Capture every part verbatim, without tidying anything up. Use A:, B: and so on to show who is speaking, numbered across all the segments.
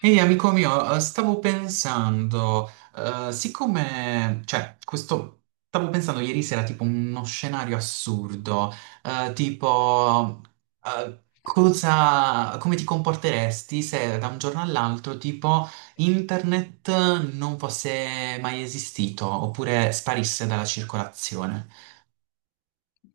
A: Ehi amico mio, eh, stavo pensando, eh, siccome, cioè, questo, stavo pensando ieri sera tipo uno scenario assurdo, eh, tipo, eh, cosa, come ti comporteresti se da un giorno all'altro tipo internet non fosse mai esistito oppure sparisse dalla circolazione?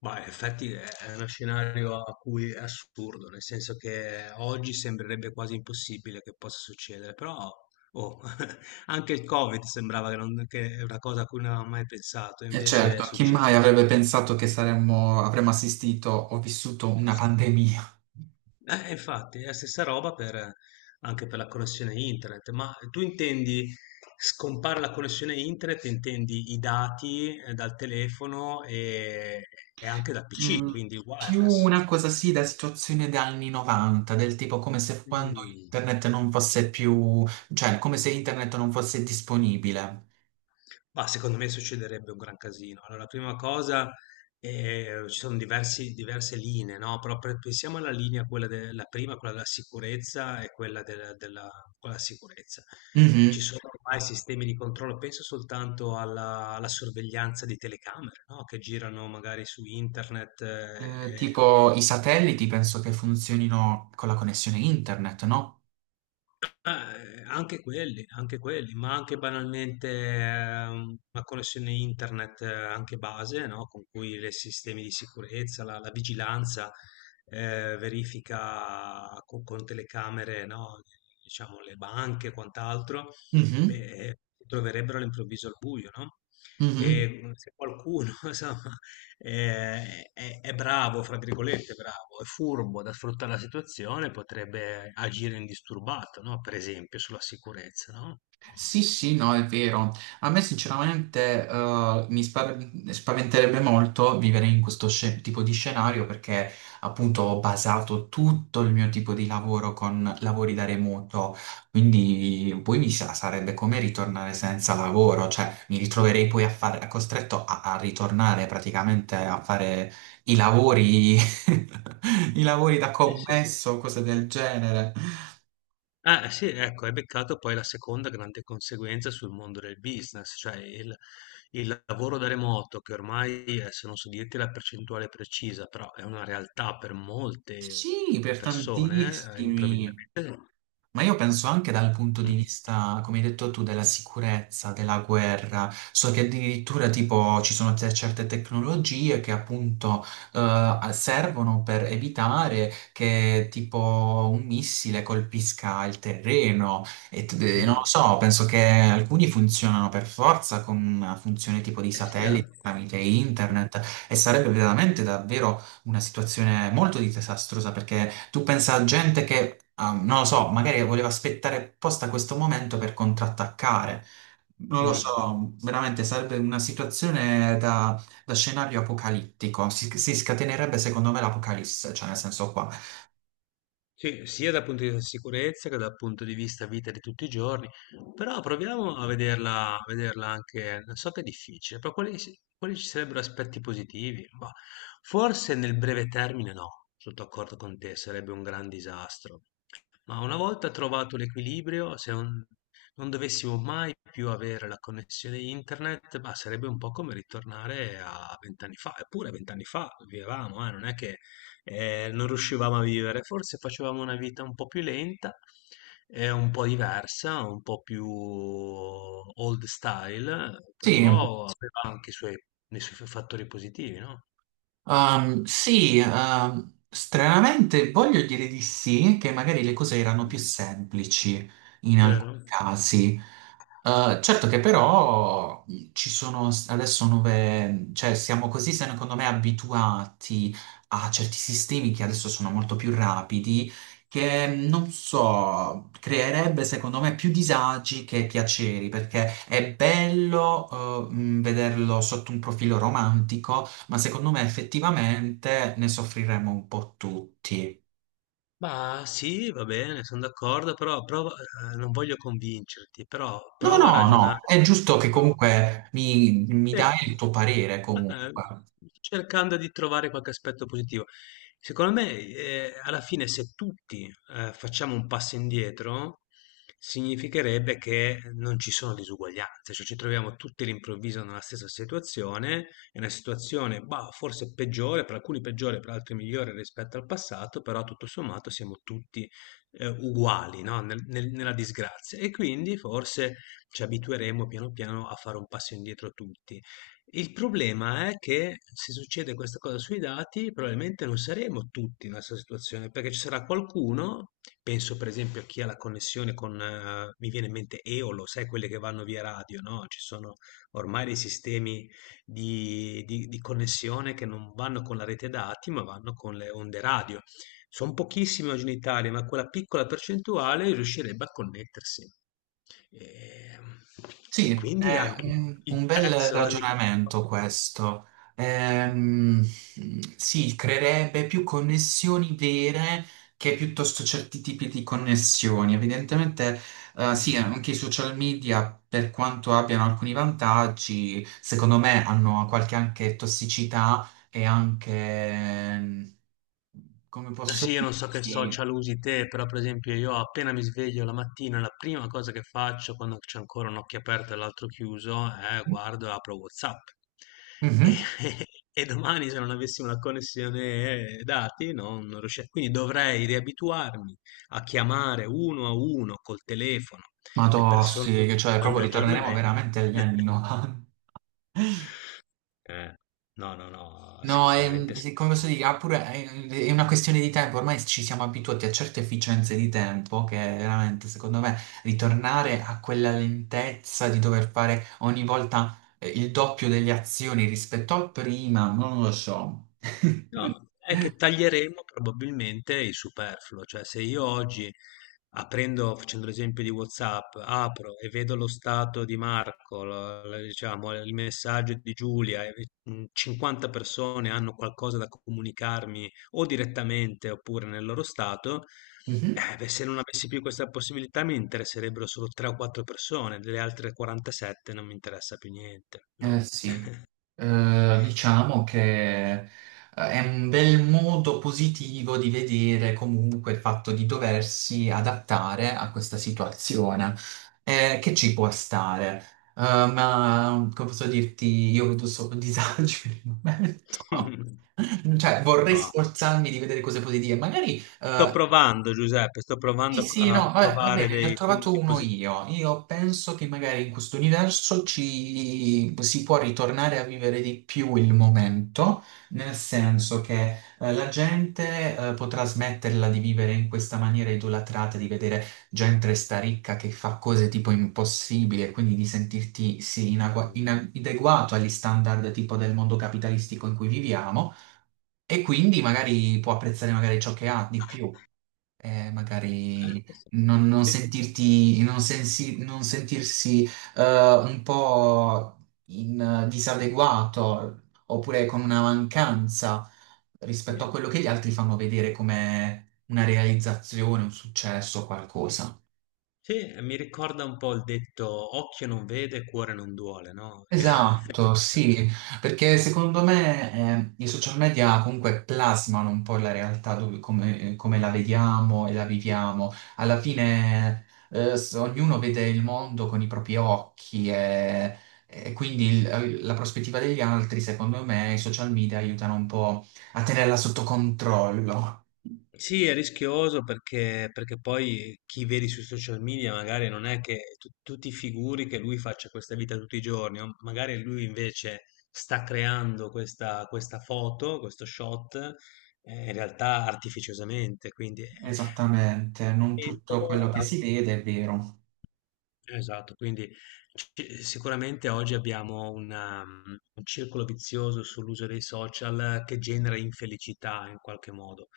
B: Ma in effetti è è uno scenario a cui è assurdo, nel senso che oggi sembrerebbe quasi impossibile che possa succedere, però oh, anche il Covid sembrava che, non- che è una cosa a cui non avevamo mai pensato,
A: E
B: invece è
A: certo, chi mai
B: successo.
A: avrebbe pensato che
B: Mm.
A: saremmo, avremmo assistito o vissuto una pandemia?
B: Eh, infatti è la stessa roba per- anche per la connessione internet, ma tu intendi, scompare la connessione internet? Intendi i dati, eh, dal telefono e, e anche dal P C,
A: Mm,
B: quindi
A: più
B: wireless.
A: una cosa sì da situazione degli anni novanta, del tipo come se quando
B: Mm.
A: internet non fosse più, cioè come se internet non fosse disponibile.
B: Mah, secondo me succederebbe un gran casino. Allora, la prima cosa, ehm, ci sono diversi diverse linee, no, però pre pensiamo alla linea, quella de la prima, quella della sicurezza e quella del della quella della sicurezza. Ci
A: Mhm.
B: sono ormai sistemi di controllo, penso soltanto alla alla sorveglianza di telecamere, no, che girano magari su internet.
A: Eh,
B: ehm
A: tipo i satelliti penso che funzionino con la connessione internet, no?
B: Ma, eh, anche quelli, anche quelli, ma anche banalmente eh, una connessione internet eh, anche base, no? Con cui i sistemi di sicurezza, la, la vigilanza eh, verifica co- con, telecamere, no? Diciamo le banche e quant'altro,
A: Mhm,
B: beh, si troverebbero all'improvviso al buio, no?
A: mhm.
B: E se qualcuno, insomma, eh, è, è bravo, fra virgolette, bravo, è furbo da sfruttare la situazione, potrebbe agire indisturbato, no? Per esempio sulla sicurezza, no?
A: Sì, sì, no, è vero. A me sinceramente eh, mi spa- spaventerebbe molto vivere in questo sce- tipo di scenario perché appunto ho basato tutto il mio tipo di lavoro con lavori da remoto, quindi poi mi sa- sarebbe come ritornare senza lavoro, cioè mi ritroverei poi a fare, costretto a, a ritornare praticamente a fare i lavori, i lavori da
B: Eh sì.
A: commesso, cose del genere.
B: Ah, eh, sì, ecco, hai beccato poi la seconda grande conseguenza sul mondo del business, cioè il, il lavoro da remoto, che ormai, eh, se non so dirti la percentuale precisa, però è una realtà per molte
A: Sì, per
B: persone, eh,
A: tantissimi.
B: improvvisamente.
A: Ma io penso anche dal punto di
B: Mm,
A: vista, come hai detto tu, della sicurezza, della guerra. So che addirittura tipo ci sono te- certe tecnologie che appunto eh, servono per evitare che tipo un missile colpisca il terreno. E, t- e non lo
B: mm.
A: so, penso che alcuni funzionano per forza con una funzione tipo di
B: Eh sì, eh?
A: satellite tramite internet e sarebbe veramente davvero una situazione molto disastrosa perché tu pensa a gente che, ah, non lo so, magari voleva aspettare apposta questo momento per contrattaccare. Non lo
B: Mm.
A: so, veramente sarebbe una situazione da, da scenario apocalittico. Si, si scatenerebbe secondo me l'apocalisse, cioè nel senso qua.
B: Sì, sia dal punto di vista sicurezza che dal punto di vista vita di tutti i giorni, però proviamo a vederla, a vederla anche, so che è difficile, però quali, si- quali ci sarebbero aspetti positivi? Bah, forse nel breve termine no, sono d'accordo con te, sarebbe un gran disastro, ma una volta trovato l'equilibrio, se non, non dovessimo mai più avere la connessione internet, bah, sarebbe un po' come ritornare a vent'anni fa, eppure vent'anni fa vivevamo, eh, non è che eh, non riuscivamo a vivere. Forse facevamo una vita un po' più lenta, eh, un po' diversa, un po' più old style,
A: Sì.
B: però aveva anche i suoi, i suoi fattori positivi, no?
A: Ehm, sì, ehm, stranamente voglio dire di sì, che magari le cose erano più
B: Mm.
A: semplici in alcuni
B: Vero?
A: casi. Eh, certo che però mh, ci sono s- adesso nuove, cioè siamo così secondo me abituati a certi sistemi che adesso sono molto più rapidi, che mh, non so, creerebbe secondo me più disagi che piaceri, perché è bello eh, mh, vederlo sotto un profilo romantico ma secondo me effettivamente ne soffriremo un po' tutti.
B: Ma sì, va bene, sono d'accordo, però prova- eh, non voglio convincerti, però
A: No,
B: prova a
A: no, no,
B: ragionare.
A: è giusto che comunque mi, mi
B: Eh,
A: dai il tuo parere
B: eh,
A: comunque.
B: Cercando di trovare qualche aspetto positivo. Secondo me, eh, alla fine, se tutti, eh, facciamo un passo indietro, significherebbe che non ci sono disuguaglianze, cioè ci troviamo tutti all'improvviso nella stessa situazione, è una situazione, bah, forse peggiore, per alcuni peggiore, per altri migliore rispetto al passato, però tutto sommato siamo tutti, eh, uguali, no, Nel- nel- nella disgrazia. E quindi forse ci abitueremo piano piano a fare un passo indietro tutti. Il problema è che se succede questa cosa sui dati, probabilmente non saremo tutti nella stessa situazione, perché ci sarà qualcuno, penso per esempio a chi ha la connessione con, eh, mi viene in mente Eolo, sai quelle che vanno via radio, no? Ci sono ormai dei sistemi di, di- di connessione che non vanno con la rete dati, ma vanno con le onde radio. Son pochissimi oggi in Italia, ma quella piccola percentuale riuscirebbe a connettersi. Ehm, e
A: Sì,
B: quindi
A: è
B: anche
A: un,
B: il
A: un bel
B: prezzo.
A: ragionamento questo. Ehm, sì, creerebbe più connessioni vere che piuttosto certi tipi di connessioni. Evidentemente, eh, sì,
B: mh.
A: anche i social media, per quanto abbiano alcuni vantaggi, secondo me hanno qualche anche tossicità e anche, ehm, come
B: Eh sì,
A: posso
B: io non so che
A: dire.
B: social usi te, però per esempio io appena mi sveglio la mattina, la prima cosa che faccio quando c'è ancora un occhio aperto e l'altro chiuso è guardo e apro WhatsApp. E,
A: Mhm.
B: e domani se non avessi una connessione eh, dati non, non riuscirei. Quindi dovrei riabituarmi a chiamare uno a uno col telefono
A: Ma
B: le persone
A: tossi,
B: che
A: cioè proprio
B: voglio
A: ritorneremo
B: aggiornamenti.
A: veramente agli anni novanta.
B: Eh, no, no, no,
A: No, è,
B: sicuramente sì.
A: sì, come posso dire, ha pure- è è una questione di tempo, ormai ci siamo abituati a certe efficienze di tempo che veramente, secondo me, ritornare a quella lentezza di dover fare ogni volta eh, il doppio delle azioni rispetto al prima, non lo so.
B: No, è che taglieremo probabilmente il superfluo, cioè se io oggi aprendo, facendo l'esempio di WhatsApp, apro e vedo lo stato di Marco, lo- lo- diciamo, il messaggio di Giulia, e, mh, cinquanta persone hanno qualcosa da comunicarmi o direttamente oppure nel loro stato,
A: Mhm.
B: eh, beh, se non avessi più questa possibilità mi interesserebbero solo tre o quattro persone, delle altre quarantasette non mi interessa più niente,
A: Eh
B: no?
A: sì. Eh, diciamo che eh, è un bel modo positivo di vedere comunque il fatto di doversi adattare a questa situazione, eh, che ci può stare. Eh, ma come posso dirti, io vedo solo disagi per il momento. Cioè, vorrei
B: No.
A: sforzarmi di vedere cose positive, magari
B: Sto
A: eh,
B: provando, Giuseppe, sto
A: sì,
B: provando
A: sì,
B: a a
A: no, vabbè, va
B: trovare
A: bene, ne ho
B: dei
A: trovato
B: punti
A: uno
B: positivi.
A: io. Io penso che magari in questo universo ci si può ritornare a vivere di più il momento, nel senso che eh, la gente eh, potrà smetterla di vivere in questa maniera idolatrata, di vedere gente sta ricca che fa cose tipo impossibili e quindi di sentirti sì, inagua-
B: Mm.
A: inadeguato agli standard tipo del mondo capitalistico in cui viviamo e quindi magari può apprezzare magari ciò che ha di più eh, magari non, non
B: Sì,
A: sentirti, non, sensi- non sentirsi eh, un po' in, eh, disadeguato oppure con una mancanza rispetto a
B: sì,
A: quello che gli altri fanno vedere come una realizzazione, un successo, qualcosa.
B: sì, eh, mi ricorda un po' il detto occhio non vede, cuore non duole, no? Io-
A: Esatto, sì, perché secondo me eh, i social media comunque plasmano un po' la realtà dove- come, come la vediamo e la viviamo. Alla fine eh, s- ognuno vede il mondo con i propri occhi e, e quindi il- eh, la prospettiva degli altri, secondo me, i social media aiutano un po' a tenerla sotto controllo.
B: Sì, è rischioso perché, perché poi chi vedi sui social media magari non è che tu, tu ti figuri che lui faccia questa vita tutti i giorni, o magari lui invece sta creando questa, questa foto, questo shot, eh, in realtà artificiosamente, quindi eh,
A: Esattamente, non tutto
B: Mentola,
A: quello che
B: la-
A: si vede è vero.
B: Esatto, quindi ci- sicuramente oggi abbiamo una, un circolo vizioso sull'uso dei social che genera infelicità in qualche modo.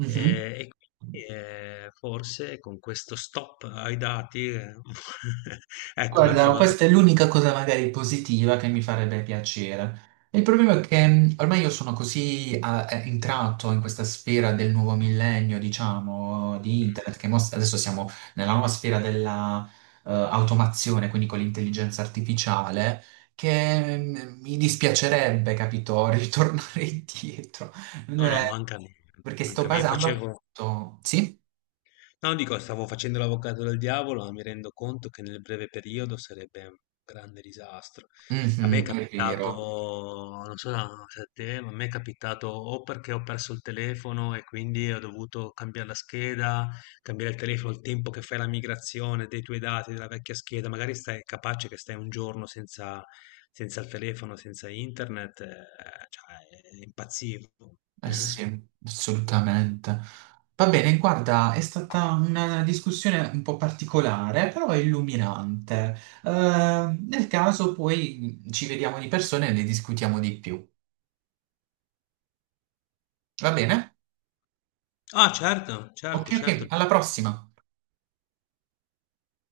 B: Eh, e quindi eh, forse con questo stop ai dati, eh, ecco, abbiamo
A: Guarda,
B: trovato.
A: questa è l'unica cosa magari positiva che mi farebbe piacere. Il problema è che mh, ormai io sono così ah, eh, entrato in questa sfera del nuovo millennio, diciamo, di
B: mm,
A: internet, che mos- adesso siamo nella nuova sfera della eh, automazione, quindi con l'intelligenza artificiale, che mh, mi dispiacerebbe, capito, ritornare indietro.
B: No, no,
A: Eh,
B: manca a me,
A: perché sto
B: manca a me. Io
A: basando
B: facevo.
A: appunto... Sì?
B: No, dico, stavo facendo l'avvocato del diavolo, ma mi rendo conto che nel breve periodo sarebbe un grande disastro. A me è
A: Mhm, è
B: capitato,
A: vero.
B: non so se a te, ma a me è capitato o perché ho perso il telefono e quindi ho dovuto cambiare la scheda, cambiare il telefono il tempo che fai la migrazione dei tuoi dati della vecchia scheda, magari stai capace che stai un giorno senza, senza il telefono, senza internet, eh, cioè, impazzivo.
A: Eh sì, assolutamente. Va bene, guarda, è stata una discussione un po' particolare, però illuminante. Eh, nel caso poi ci vediamo di persona e ne discutiamo di più. Va bene?
B: Ah, certo,
A: Ok,
B: certo,
A: ok,
B: certo.
A: alla prossima.